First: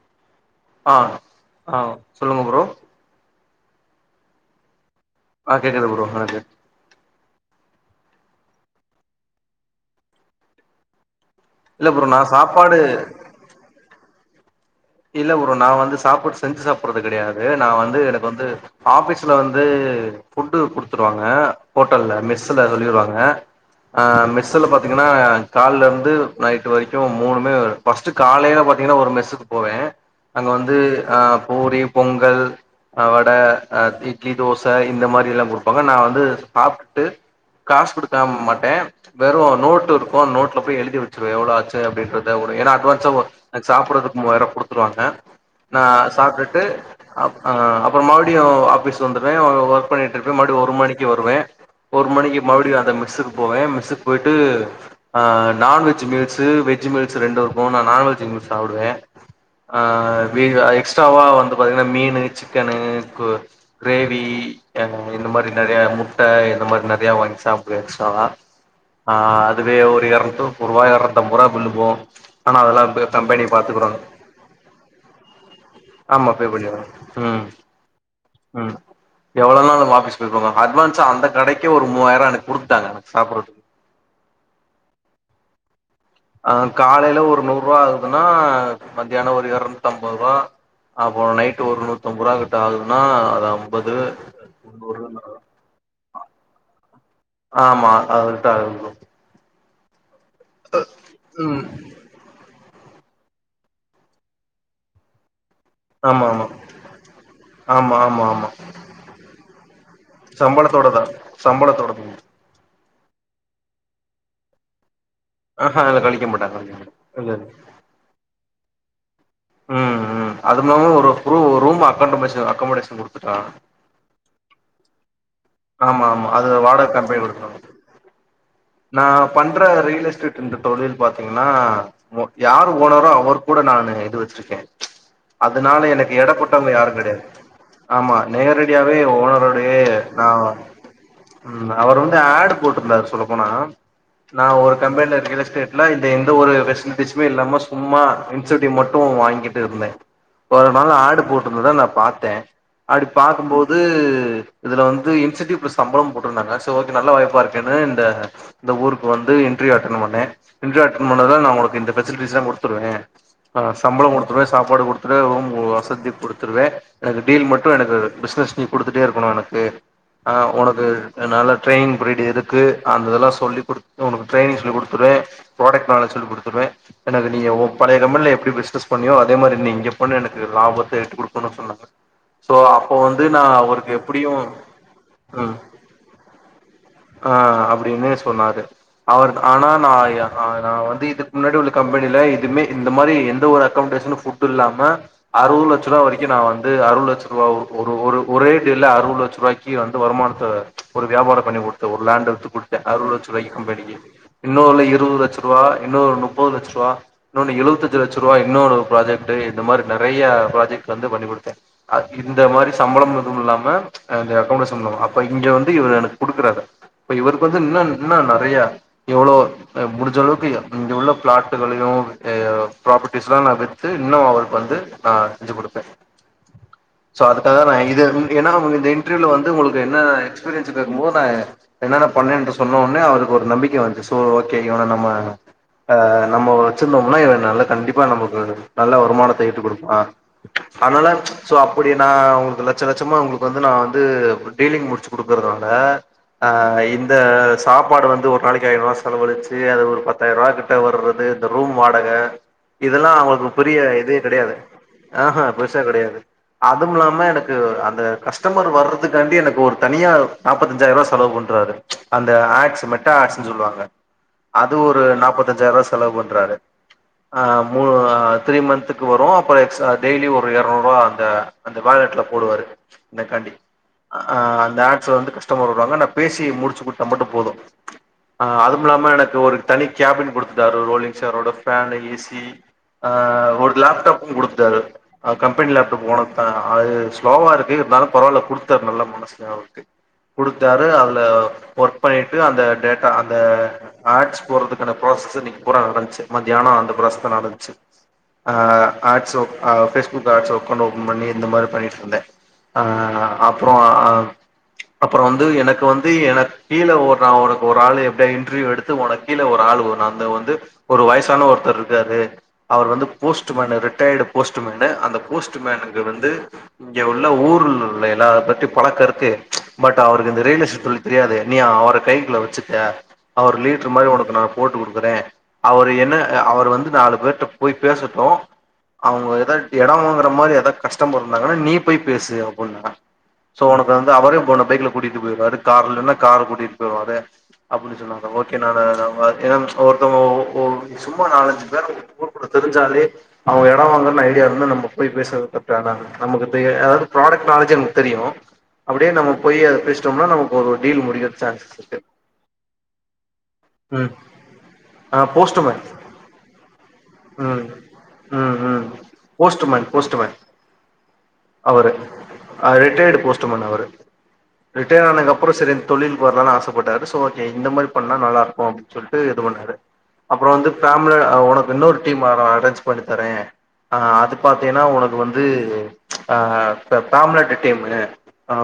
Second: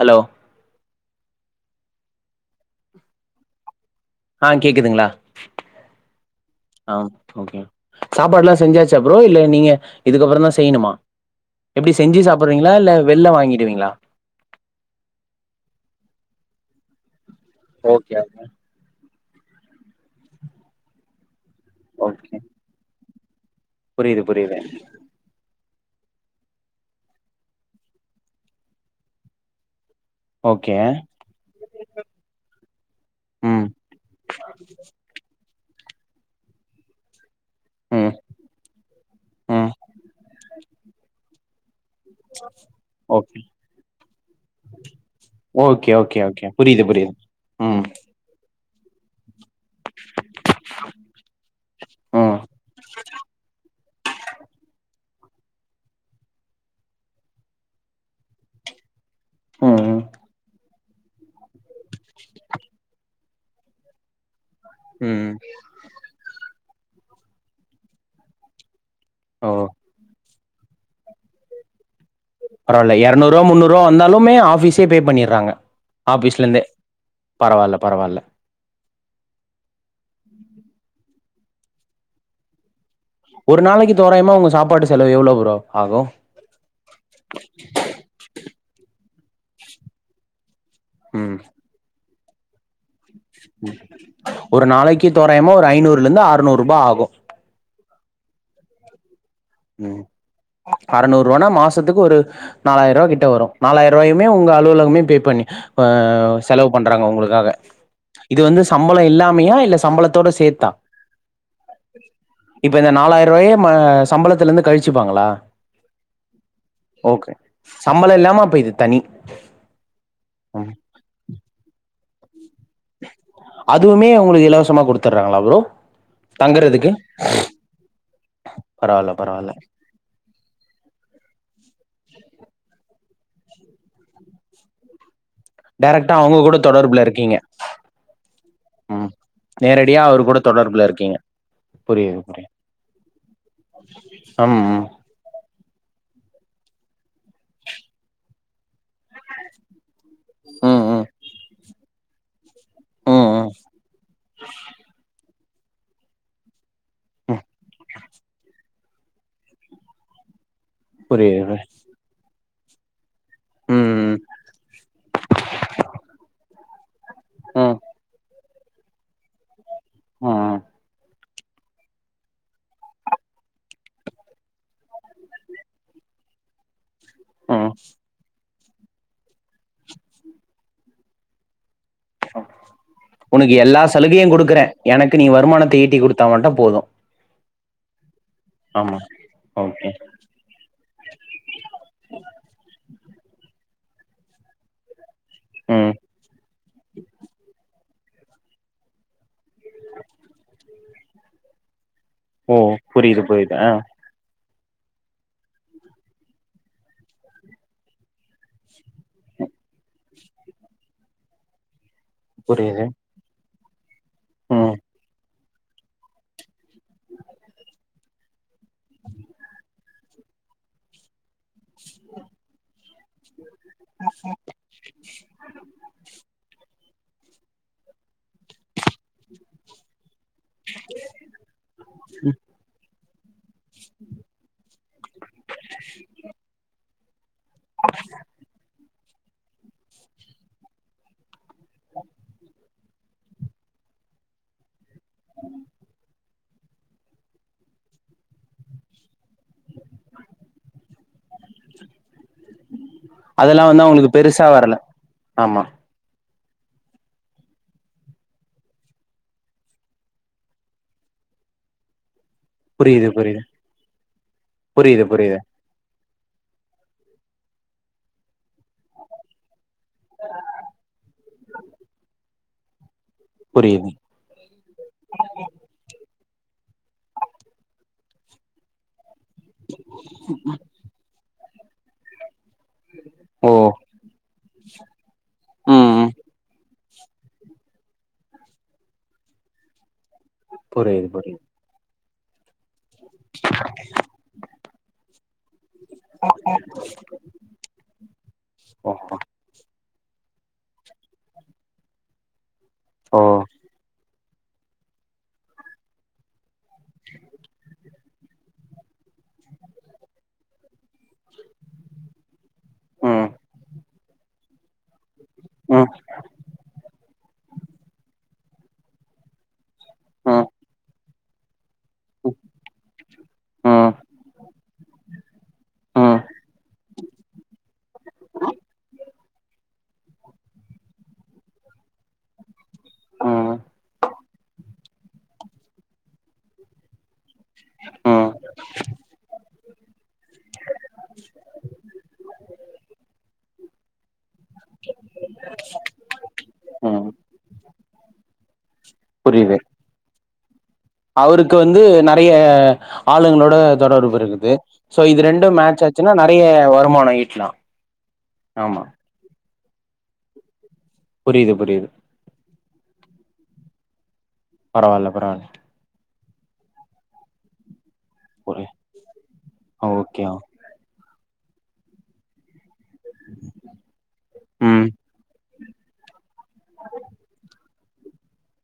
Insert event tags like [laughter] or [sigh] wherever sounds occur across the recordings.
Hello ஆஹ் ஆஹ் சொல்லுங்க ப்ரோ ஆஹ் கேக்குதுங்களா ஆஹ் கேக்குது ப்ரோ எனக்கு ஆ ஓகே சாப்பாடுலாம் செஞ்சாச்சா ப்ரோ இல்ல நீங்க இதுக்கப்புறம் தான் செய்யணுமா இல்ல எப்டி ப்ரோ செஞ்சு நா சாப்டுவீங்களா சாப்பாடு இல்ல வெள்ள வாங்கிடுவீங்களா இல்ல ப்ரோ நான் வந்து சாப்பாடு செஞ்சு சாப்பிடுறது கிடையாது நான் வந்து ஓகே எனக்கு வந்து ஆபிஸ் ஃபுட்ல வந்து புட்டு குடுத்துருவாங்க ஹோட்டல்ல ஓகே மெஸ்ல சொல்லிடுவாங்க அ புரியுது ஆஹ் புரியுது மெஸுல பாத்தீங்கன்னா காலருந்து நைட் வரைக்கும் மூணுமே ஃபர்ஸ்ட் காலைல பாத்தீங்கன்னா ஒரு மெஸ் போவேன் அங்க ஓகே வந்து அஹ் பூரி பொங்கல் அஹ் வட ம் அஹ் திட்லி தோசை இந்த மாரிலாம் குடுப் போக நா வந்து சாப்ட்டு காசு ம் குடுக்கா மாட்டேன் வெறும் ம் நோட்டு இருக்கு அந்த நோட்டுல போயி எழுதி வச்சிருவேன் எவ்ளோ ஆச்சு அப்டின்றத ஒரே ஏன்னா அட்வான்ஸா ஓ ஓகே சாப்புர்றது மூவாயிரம் குடுத்துருவாங்க நா ஓகே ஓகே ஓகே சாப்டுட்டு புரியுது புரியுது ஆ ம் அப்றம் மறுடியும் அப் [unintelligible] வருவேன் ஒர்க் பண்ணிட்டு இருப்பேன் மறுடி ஒரு மணிக்கு வருவேன் ஒரு ம் மணிக்கு மறுடி அந்த மிஸ்க்கு போவேன் மிஸுக் போயிட்டு ஆ நான்வெஜ் மீல்ஸு வெஜ் மீல்ஸு ரெண்டு இருக்கும் நான் நான்வெஜ் மீல்ஸ் சாப்டுவேன் ம் ம் ஆஹ் மீனு எக்ஸ்ட்ராவா வந்து பாத்தீங்கன்னா மீனு சிக்கனு கிரேவி முட்ட இந்த ம் மாரி நறைய முட்ட இந்த மாரி நற ஹெல்தியா வாங்கி சாப்டுவேன் சுவாகா ஆஹ் ஓ அதுவே ஒரு இரனுத்து ஒருவா இரனுத்து அம்ப ரூவா பில்லு போ பரவால்ல இரநூறுவா முன்னூறுவா வந்தாலும் ஆமா ஆஃபீஸ்ல பே இருந்தே பண்ணிருவாங்க உம் பரவால்ல பரவால்ல உம் எவ்ளோ நாள் நம்ம ஆபீஸ் பே பண்ணுவாங்க அட்வான்ஸா அந்த கடைக்கு ஒரு மூவாயிரம் எனக்கு குடுத்துட்டாங்க எனக்கு சாப்புட்றதுக்கு ஒரு நாளைக்கு தோராயமா உங்க சாப்பாடு செலவு எவ்ளோ ப்ரோ ஆகும் அஹ் காலையில ஒரு நூறு ரூவா ஆகுதுன்னா மத்தியானம் ஒரு இரநூத்து ஐம்ப ரூவா ஆமா, ம் நைட்டு ஒன்னு [unintelligible] ஒரு நாளைக்கு தோராயமா ஒரு ஐநூறுல இருந்து ஆர்நூறு ரூபா ஆகு அதுக்கு தா ப்ரோ ம் அறுநூறு ரூவனா மாசத்துக்கு ஒரு நாலாயிர ரூபா கிட்ட வரு நாலாயிர ரூபாயுமே உங்க அலுவலகமே பே பண்ணி, இப்ப ஆமா ஆமா செலவு பண்றாங்க உங்களுக்காக. ஆமா ஆமா இது ஆமா வந்து சம்பளம் இல்லாமையா, இல்ல சம்பளத்தோட சேர்த்தா. சம்பளத்தோடதா சம்பளத்தோடது இப்ப, இந்த நாலாயருவாய மாச சம்பளத்திலிருந்து கழி, வெச்சிப்பாங்களா ஆஹா அதுல கழிக்க மாட்டாங்க கழிக்க மாட்டாங்க ஓகே சம்பளோ இல்லாமா அப்ப இது தனி. ஹம்ம் ம் அதுமில்லாம ஒரு ஒரு ரூம் அ அதுவுமே உங்களுக்கு இலவசமா கொடுத்துடுறாங்களா ப்ரோ. ஆமா ஆமா அது வாடக தங்குறதுக்கு கம்பெனி கொடுத்துருவாங்க நா பரவால்ல பரவால்ல பண்ற ரியல் எஸ்டேட் என்ற தொழில் பாத்தீங்கன்னா யாரு ஒ போனதா அவர் கூட நானு இது வச்சிருக்கே அதனால எனக்கு டைரக்டா இட அவங்க கூட பட்டவங்க யாரு தொடர்புல கிடையாது. இருக்கீங்க ஆமா நேரடியாவே ம் ஓனரோடயே நேரடியா அவரு ஆ கூட தொடர்புல இருக்கீங்க ம் அவர் வந்து புரியுது புரியுது ஆடு போட்டுருந்தாரு சொல்ல போனா நா ம் ஒரு கம்பெனில ரியல் எஸ்டேட்ல இந்த இன் ஒரு ஃபெஸ்லிட்டிஸ்மே இல்லாம சும்மா இன்செண்ட்வ் மட்டு வாங்கிட்டு இருந்தே ஒரு ம் ம் நாள் ஆடு போட்டுருந்தத நா பாத்தே அப்டி ம் ம் ம் பாக்கும்போது இதுல வந் இன்செண்டிவ் பிளஸ் சம்பளமும் போட்டுருந்தாங்க செரி ஓகே நல்ல வாய்ப்பா ம் இருக்கேன்னு இந்த இந்த ஊருக்கு வந்து இன்டர்வியூ அட்டென்ட் பண்ணே [unintelligible] புரியுது நா புரியுது. உங்களுக்கு இந்த பெசிலிடிஸ்லா குடுத்துருக் த்துருவே ஆஹ் சம்பள ம் கொடுத்துருவே சாப்பாடு கொடுத்துருவே உ வசதி கொடுத்துருவே எனது டீல் மட்டு ம் ம் எனக்கு பிசினஸ் நீ குடுத்துட்டே இரு ஒண்ணு எனக்கு ஆஹ் ம் ஒனக்கு நல்ல ட்ரைனிங் பீரியடு் இருக்கு அந்தெல்ல சொல்லி கொடு உனக்கு ட்ரைனிங் சொல்லி கொடுத்துருவே ப்ராடக்ட் நாலேஜ் சொல்லி கொடுத்துவே எனக்கு நீங்க ஓ ம் பழையல கம்பெனில எப்படி பேஷ் அஸ்பண்ணியு அதே மாரி நீ இங்கே பண்ணு எனக்கு லாபத்தை எட்டி கொடுக்கணும்னு சொன்னாங்க சோ அப்ப வந்து நா உனக்கு எல்லா அவருக்கு சலுகையு எப்படியும் குடுக்குறே எனக்கு நீ ம் வருமானத்த ஈட்டி குடுத்தா மட்டு போது ஆ அப்டின்னே சொன்னாரு ஆமா அவர் ஆனா ஓகே நா நா வந்து இதுக்கு முன்னாடி உள்ள கம்பெனில இதுவுமே இந் இந்த மாரி எந்த ஒரு அகெகாமடேஷனு ஃபுட்டு இல்லாம அறுவது ம் லட்சருவா வரைக்கு நா வந் து அறுவ லட்சருவா ஒரு ஒரு ஒரே டீல்ல அறுவது லட்சருவாய் கி வந்து வருமானத்த ஒரு வியாபார பண்ணி குடுத் து ஒரு லாண்ட வித்து ஓ குடுத்த அருவது புரியுது லட்சருவாய்க்கி புரியுது ஆ கம்ப்பனிக்கி இன்னொருல இருவது லட்சருவா இன்னொரு நுப்பது லட்சருவா இன்னொன்னு எழுவத்தஞ்சி லட்சருவா இன்னொரு ப்ராஜெக்ட்டு இந்த மாரி நறைய ப்ராஜெக்ட் வந்து பண்ணி குடுத்தே அத்க்கிந்த மாரி புரியுது சம்பளம் எதுவும் இல்லா ம அத ம் அக்காமடேஷன்ல வா அப்ப இங்க வந்து இவர் எனக் குடுக்குறாரு இப்ப இவருக்கு வந்து இன்னு இன்னு நறைய எவ்ளோ அ முடிஞ்சளவுக்கு எ இங்க உள்ள ப்ளாட் [unintelligible] ப்ராப்பர்டிஸ்ல்லா நா வித்து இன்னு அவருக்கு வந்து நா செஞ்சு குடுப்பே சோ அதுக்காக தா நா இத இங் ஏன்னா அவங்க இந்த இ [unintelligible] வந்து உங்களுக்கு என்ன எக்ஸ்பீரியன்ஸ் [unintelligible] என்னன்ன பண்ணேன்டு சொன்ன உட்னே அவரு ஒரு நம்பிக்க வந்து சோ ஓகே இவன நம்ம ஆ நம்ம வச் சிர்ந்தோம்னா இவெ நல்ல கண்டிப்பா நமக்கு நல்ல வருமானத்த ஈட்டு குடுப்பா அத்னால சோ அப்படினா உங்களுக் [unintelligible] லட்ச லட்சமா அவ்ங்களுக்கு வந்து நா து அப்ப டீலிங் முடி ச்சு குடுக்கறதுனால ஆ இந்த சாப்பாடு வந்து ஒரு நாளக்கி ஆய்ருவா செலவளிச் து அது ஒரு பத்தாயிர்ருவா கிட்ட வர்றது இந்த ரூம் வாடக இதெல்லா அவங்களுக்கு [unintelligible] அதெல்லா பெரிய வந்து அவங்களுக்கு இதே பெருசா கெடையாது வரல ஆஹ் ஹே ஆமா பெருசே கெடையாது அதும் இல்லாம எனக்கு அந்த கஸ்ட்டமர் வரு த்துக்காண்டி எனக்கு ஒரு தனியா நாப்பத்தஞ்சாயிருவா செலவு பண்றாரு அந்த ஆட்ஸ் புரியுது மெட்டா புரியுது ஆட்ஸுன் சொல்லுவாங்க அது ஒரு புரியுது புரியுது நாப்பத்தஞ்சாய்ருவாஸ் செலவ் பண்றாரு ஆ மூ ஆ த்ரீ மன்த்தக்கு வரு அப்பறொ கப்ஸ்ட்ரா டெய்லி ஒரு எரநூறுவா அந்த அந்த வாலெட்ல ஓடுவாரு இந்தக்காண்டி புரியுது ஆ அந்த ஆட்ஸ்ல வந்து கஸ்டமர் வருவாங்க பேசி முடிச்சுக்குடுத்தா மட்டும் போதும் அதுவும் இல்லாம டக் ஒரு தனி கேபின் கொடுத்துட்டாரு ரோலிங் சேரோட ஃபேன் ஏ சி ஓ ஆஹ் ஒரு லேப்டாப்பும் கொடுத்தாரு கம்பெனி ம் லேப்டாப் ம் [unintelligible] அது ஸ்லோவா இருக்கு இருந்தாலும் பரவால்ல குடு த்த நல்ல மனசுங்க அவருக்கு கொடுத்தாரு புரியுது அதுல புரியுது பொ பண்ணிட்டு அந்த டெட் அந்த ஆச் போறதுக்கான ப்ரோஸ்ஸ்ஸஸ் இன்னைக்கு பூரா நடந்துச்சு மத்தியானொ அந்த ப்ரொசெஸ் தா நடந்ச்சு அஹ் ஓ of [unintelligible] true calls account open பண்ணி இந்த மாரி பண்ணிட்டு இருந்த ஓ அப்புறம் அஹ் அப்புறம் வந்து எனக்கு வந்து எனக்கு கீழ ஒரு நா உனக்கு ஒரு ஆளு எப்படியா இன்டர்வியூ எடுத்து உனக்கு கீழ ஒரு ஆள் வ அந்த வந்து ஒரு வயசான ஒருத்தர் இருக்காரு அவரு வந்து ம் போஸ்ட்மேன் ரிட்டையர்டு போஸ்ட்மேன் அந்த ம் போஸ்ட்மேனுக்கு வந்து இங்க உள்ள ஊர்ல உள்ளய அத பத்தி பழக்கம் இருக்கு பட் ம் அவருக்கு இந்த ம் ரியல்எஸ்ட் தொழில் தெரியாது நீ அவர் கைக்குல வச்சுக்க அவர் ம் லீட்ர் மாரி உனக்கு நா போட்டு கொடுக்குறே அவரு என்ன ம் அவரு வந்து நாலு பேர்கிட்ட போய் பேசட்டு அவங்க ஏதாவது இடம் வாங்குற மாரி ஏதாவது கஷ்டமர் இருந்தாங்கன்னா நீ போய் பேசு அப்டின்னாங்க சோ உனக்கு வந்து அவரையும் போன பைக்ல கூட்டிட்டு போய்ருவாரு கார்லனா கார் கூட்டிட்டு போய்டுவாரு அப்பின்னு சொன்னாங்க ம் ஓகே நானு நா [unintelligible] ஒருத்தவங்க ஒ சும்மா நாலஞ்சு பேர் கூப்டு தெரிஞ்சாலே அவங்க எடோ வாங்கன்னு ஐடியா இருந்தா நம்ம போய் பேசுறது தற்ற ஆனா நமக்கு தெ அதாவது ம் ப்ராடக்ட் நாலேஜுன் தெரியு அப்டியே நம்ம புரியுது போய் அத பேசிட்டோம்னா நமக் அவருக்கு வந்து நெறைய ஆளுங்களோட ம் தொடர்பு இருக்குது சோ ஆ இது ரெண்டு போஸ்ட்மேன் மேட்ச் ஆச்சுன்னா நெறைய வருமானம் ஈட்டலா ம் ம் ஆமா ம் போஸ்ட்மேன் போஸ்ட்மேன் புரியுது புரியுது ரிட்டயர் போஸ்ட்மேன் அவரு ரிட்டையர் பரவால்ல ஆனது பரவால்ல அப்பறோ சரி தொழில் வரலானு ஆசப்பட்டாரு சோ ஓகே இந்த மாரி பண்ணா ஒரு நல்லாருக்கு அப்டின் சொல்லிட்டு இது பண்ணாரு ஓகே அப்றோ வந்து பேமிலி ஒனக்கு இன்னொரு டீமு அ அரேஞ் பண்ணி தரே ஆனா அது பாத்தீங்கன்னா ம் உனக்கு வந்து ஆஹ் ச [unintelligible] டீமு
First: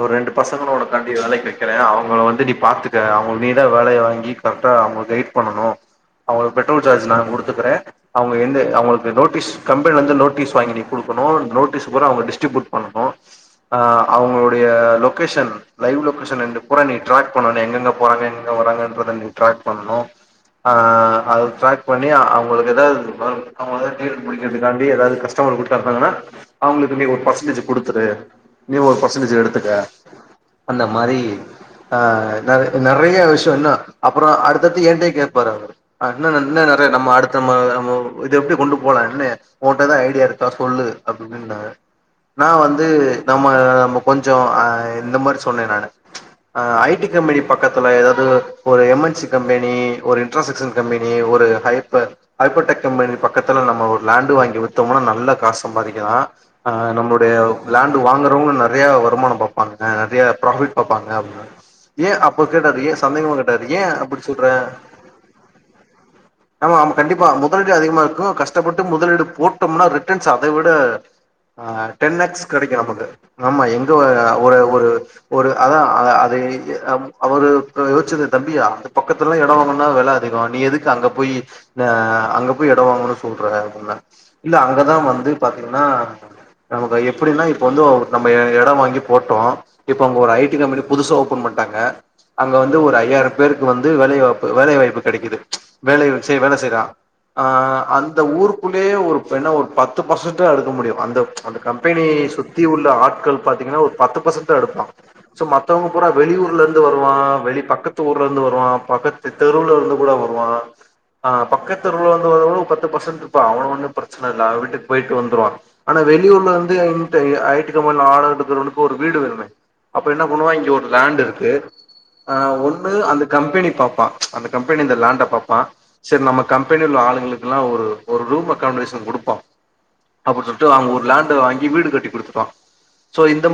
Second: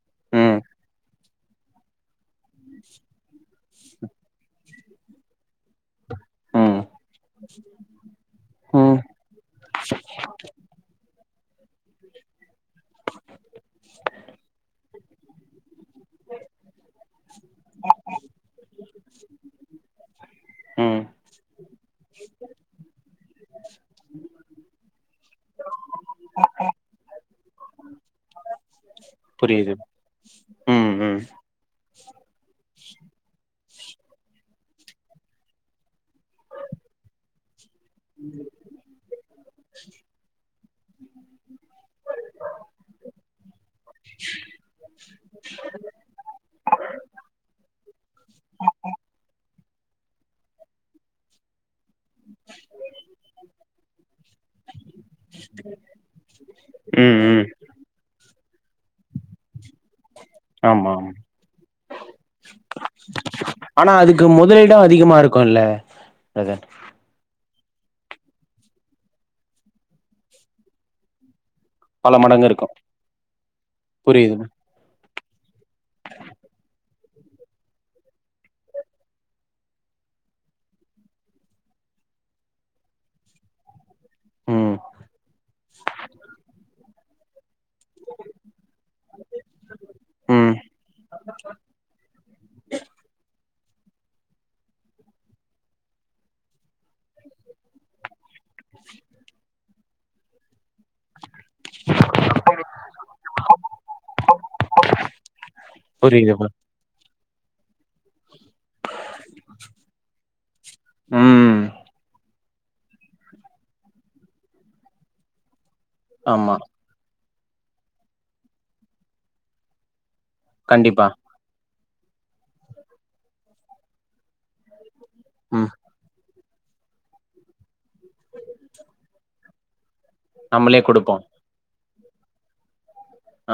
ஒரு ரெண்டு ம் பசங்களோட கண்டி வேலைக்கி வைக்கிறே அவங்க வந் சேர் நீ பாத்துக்க அவுங்க நீ தா வேலய வாங்கி க தா அவுங்க கைட் பண்ணனு அவங்களுக்கு ம் பெட்ரோல் சார்ஜ் நா குடுத்துக்குற அவங்க எந்த ம் அவங்களுக்கு நோட்டீஸ் கம்பெனிலந்து நோட்டீஸ் வாங்கி நீ குடுக்கணு நோட்டீஸ் பூரா அவுங்க டி்ஸ்டிபூட் பண்ணு ஆ அவுங்களுடைய லொக்கேஷன் லைவ் லொகேஷன் [unintelligible] பூரா நீ டிராக் பண்ணு எங்கெங்க போறாங்க எங்கெங்க வராங்கன்றத நீ டிராக் பண்ணு ஆ ம் அது ட்ராக் பண்ணி அவுங்களுக்கு ஏதாது [unintelligible] புடிக்கறதுகாண்டி ஏதாது கஸ்டமர் [unintelligible] அவுங்களுக்கு நீ ஒரு பர்சன்டேஜ் குடுத் துரு நீ ஒரு பர்சன்டேஜ் எடுத்துக்க புரியுது அந்த ம் மாரி ம் ஆ நெற நெறைய விஷியோ என்னா அப்புறோ அடுத்தடுத்து ஏன்டயே கேப்பாரு அவரு [unintelligible] இன்னு நெறைய நம்ம அடுத்த ம இது எப்டி கொண்டு போலா என்ன உன்ட்ட எதா ஐடியா இருக்கா சோ கொள்ளு அப்டினா என்ன நா வந்து இது நம்ம நம்ம கொஞ்சோ ஆ இந்த மாரி சொன்னே நானு ஆ ஐடி கம்பெனி பக்கத்தில ஏதாவது ஒரு M N C company ஒரு இன்ட்ராசெக்ஷன் கம்பெனி ஒரு ஹைப் ஐபோடெக் கம்பெனி பக்கத்துல நம்ம ஒரு லேண்டு வாங்கி வித்தோம்னா நல்ல காச சம்பதிக்கலா ஆ ம் நம்ளுடைய ம் வாங்கறவங்க நெறைய வருமானம் பாபாங்க பராபிட் ஆமா பாபாங்க ஆமா அப்டினா ஏ அப்ப கேட்டார் ஏ சந்தேகமா கேட்டார் ஏ ஆனா அப்டி அதுக்கு சொல்ற முதலீடு அதிகமா இருக்குல்ல பிரதர் ஆமா ஆமா கண்டிப்பா மு முதலீடு அதிகமா இருக்கு கஷ்டப்பட்டு முதலீடு போட்டோம்னா ரிட்டன்ஸ் அத விட ஆஹ் பல டென் லாக்ஸ் மடங்கு இருக்கு கெடைக்கு நமக்கு நம்ம எங்க புரியுது ஒரு ஒரு ஒரு அதா அது ஆ அவரு யோச்சது தம்பியா அந்த பக்கத்துல்லா எடோ வாங்கணுணா வெல அதிகோ நீ எதுக்கு அங்க போய் ஆ அங்க போய் எடோ வாங்கணு சொல்ற அப்டினா இல்ல ம் அங்கதான் வந்து பாத்தீங்கன்னா நம் அப்டில்லா வந்து ஓ நம்ம எ எடோ வாங்கி போட்டோ இப்ப அங்க ஒரு ம் ஐடி கம்பனி புதுசா ஓபன் பண்டாங்க அங்க வந்து ஒரு ஐயாயிரம் பேருக்கு வந்து வேலிவாப்பு வேலைவாய்ப்பு கெடைக்குது ப்ச் வேலய வெச்சே வேல செய்யறான் ஆ அந்த ஊருக்குள்ளேயே ஒரு என்ன ஒரு பத் பத்து பர்சன்ட் தா எடுக்க முடியு அந்த அந்த பெனி சுத்தி உள்ள ஆட்கள் பாத்தீங்கன்னா ஒரு பத்து பர்சன்ட் தா எடுப்பா சோ மத்தவங்க பூரா புரியுது ப்ரோ வெளியூர்ல இருந்து வருவா வெளி ப பக்கத்து ஊர் ல இருந்து வருவா பக்கத்து தெருவுல இருந்து கூட வருவா ஆ ம் பக்கத் தெருவுல இருந்து வரவ் பத்து பர்சன்ட் இருப்பா அவெ வந்து பிரச்சன இல்ல அவெ வீட்டுக்கு போயிட்டு வந்துருவா ஆனா வெளியூர்ல ஆமா [unintelligible] ஐ டி கம்பனில ஆடர் எடுக்குறவனுக்கு ஒரு வீடு வேணுமே அப் ப என்ன பண்ணுவா இங்க ஒரு கண்டிப்பா லேண்ட் இருக்கு ஆ ஒன்னு அந்த கம்பெனி பாப்பா அந்த கம்பெனி இந்த லேண்ட் ட பாப்பா ம் செரி நமக் கம்பெனி உள்ள ஆளுங்களுக்கெல்லா ஒரு ஒரு ரூம் அகாமடேஷன் குடுப்பா அப்டி சொல்ட்டு நம்மளே அங்க ஒரு குடுப்போ லேண்ட வாங்கி வீடு கட்டி குடுத்துருவா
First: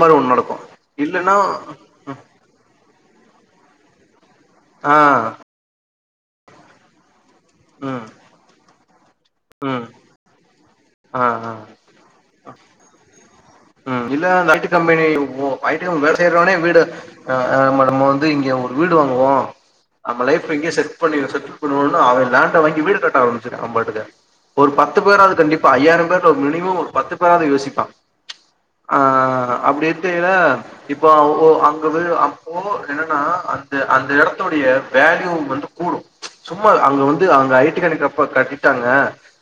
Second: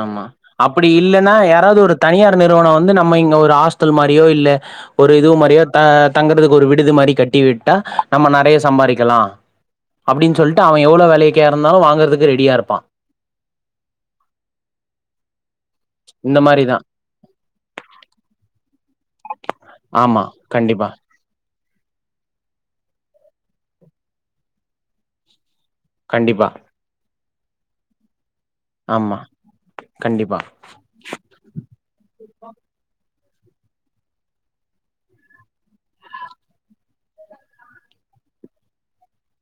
ஆமா அப்பிடி இல்லனா யாராவது ஒரு தனியார் நிறுவனோ வந்து நம்ம இங்க ஒரு ஹாஸ்டல் மாரியோ இல்ல ஆ ஒரு இது மாரியோ தா தங்கறதுக்கு ஒரு விடுதி மாரி கட் டி விட்டா ம் நம்ம நெறையா சம்பாரிக்கலா ம் அப்டின் சொல்ட்டு அவ எவ்ளோ ஆ வெலைக்கா ஆ இருந்தாலு வாங்கறதுக்கு ரெடியா இருப்பா ம் இல்ல அந்த ஐ டி கம்பெனி ஓ ஐ டி கம்பெனி வேல இந்த செய்யறவனே மாரிதா வீடு ஆ அ நம்ம வந்து இங்க ஒ வீடு வாங்குவோ ஆமா நம்ம லைஃப் இங்கயே கண்டிப்பா செட் பண்ணிற செட்டில் பண்ணுவோன்னு அவ லேண்ட வாங்கி வீடு கட்ட ஆரம்பிச்சிர்றா அவம் பாட்டுக்கு ஒரு பத்து பேராது கண்டிப் பா ஐயாயிரம் பேர்ல ஒரு கண்டிப்பா மினிமம் ஒரு பத்து பேராது யோசிப்பா ஆ ஆமா அப்டி இத்தைல கண்டிப்பா இப்போ அ ஓ அங்கு வி அப்போ என்னன்னா அந்த அந்த எடத்துடைய வேல்யூ வந்து கூடு சும்மா அங்க வந்து அங்க ஐ டி [unintelligible] கட்டிட்டாங்க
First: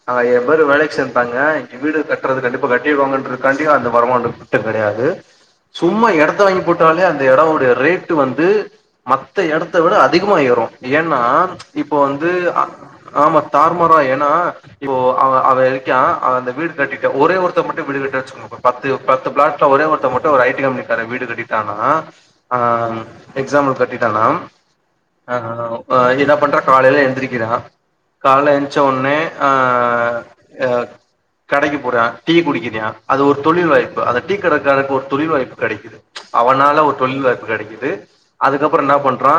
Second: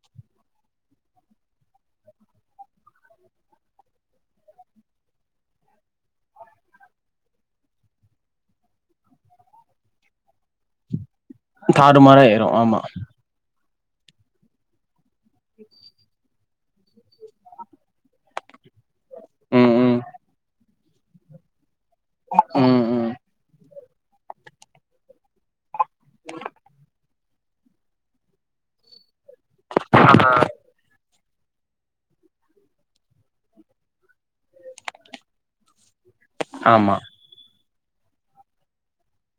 நெறையா பேரு வேலைக்கு சேந்துட்டாங்க இங்க வீடு கட்டுறது கண்டிப்பா கட்டிடுவாங்கன்றது கண்டிப்பா அந்த வருமானத்துக்கு திட்டோ கெடையாது சும்மா இடத்த வாங்கி போட்டாலே அந்த எடவோட ரேட்டு வந்து மத்த எடத்த விட அதிகமா ஏறு ஏன்னா இப்ப தாறுமாறா வந்து ஏறு அ ஆமா ஆமா தாறுமாறா ஏன்னா இப்ப அவ அவ இருக்கா அவ அந்த வீடு கட்டிட்டா ஒரே ஒருத்த மட்டு வீடு கட்டிட்டா வெச் அப்ப பாத் து பத்து பிளாட்ல ம் ஒரே ம் ஒருத்த மட்டு ஒரு ஐ டி கம்பெனி கார வீடு கட்டிட்டான் னா ஆ ம் ம் எக்ஸாம்பிள் கட் டிட்டானா அ என்ன பண்றா காலைல எந்திரிக்கிறா காலல என்ச்ச ஒன்னே ஆ அ கடைக்கு போறா டீ குடிக்குறே அது ஒரு தொழில் வாய்ப்பு அத டீ கட காரருக்கு ஒரு தொழில் வாய்ப்பு கெடைக்குது ச்ச அவனால ஒரு ஆமா தொழில் வாய்ப்பு கெடைக்குது து அதுக்கப்பறோ என்ன பண்றா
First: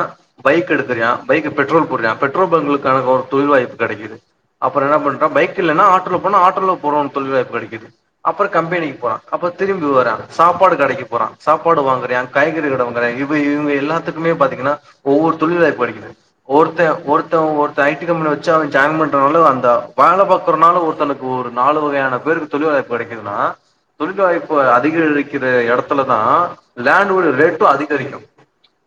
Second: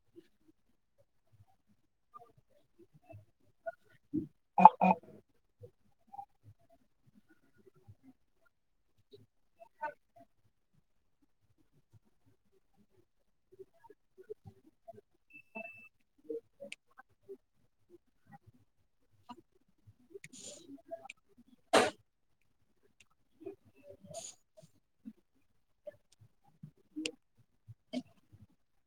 பைக் எடுக்கிறா பைக் பெட்ரோல் போடுறா பெட்ரோல் பங்க்லக்கான ஒரு தொழில் வாய்ப்பு கெடைக்குது அப்பற என்ன பண்றா பைக் கில்லன்னா ஆட்டோல போனா ஆட்டோல போனுன் தொல்ல படிக்கிது அப்றோ கம்பெனிக்கு போறா அப்ப திரும்பி வரா சாப்பாடு கடைக்கு போறா சாப்பாடு வாங்கர்யான் காய்கறி கட வாங்கர்யா இவ இவ எல்லாத்துக்குமே பாத்தீங்கன்னா ஒவ்வொர் தொழிலாய்படிக்குது ஒருத்தே ஒருத்தே ஒருத்தே ஐ டி கம்பெனி வச்சு அவே ஜாயின் பண்டனாலு அந்த வேல பாக்கறனால ஒருத்தனுக்கு ஒரு நாலு வகையான பேருக்கு சொல்லுவார். படிக்கணுமா தொழில் வாய்ப்பு அதிகரி இதே எடத்துல தான் லேண்ட்டோட ரேட்டும் அதிகரிக்கும்.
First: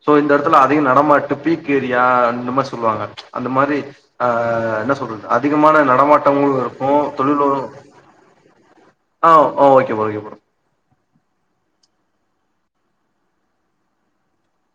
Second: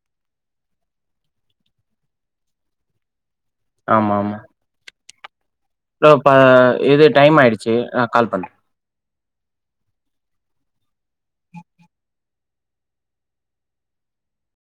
சோ இந்த எடத்துல அதிக நடமாட்டு பீக் ஏரியா அந்த மாறி சொல்லுவாங்க. அந்த மாறி ஆ என்ன சொல்றது அதிகமான இதோ பா நடமாட்டமு இருக்கு இது டைம் தொழிலு ஆயிடுச்சு நான் கால் பண் ஆ ஓகேபா ஓகேபா.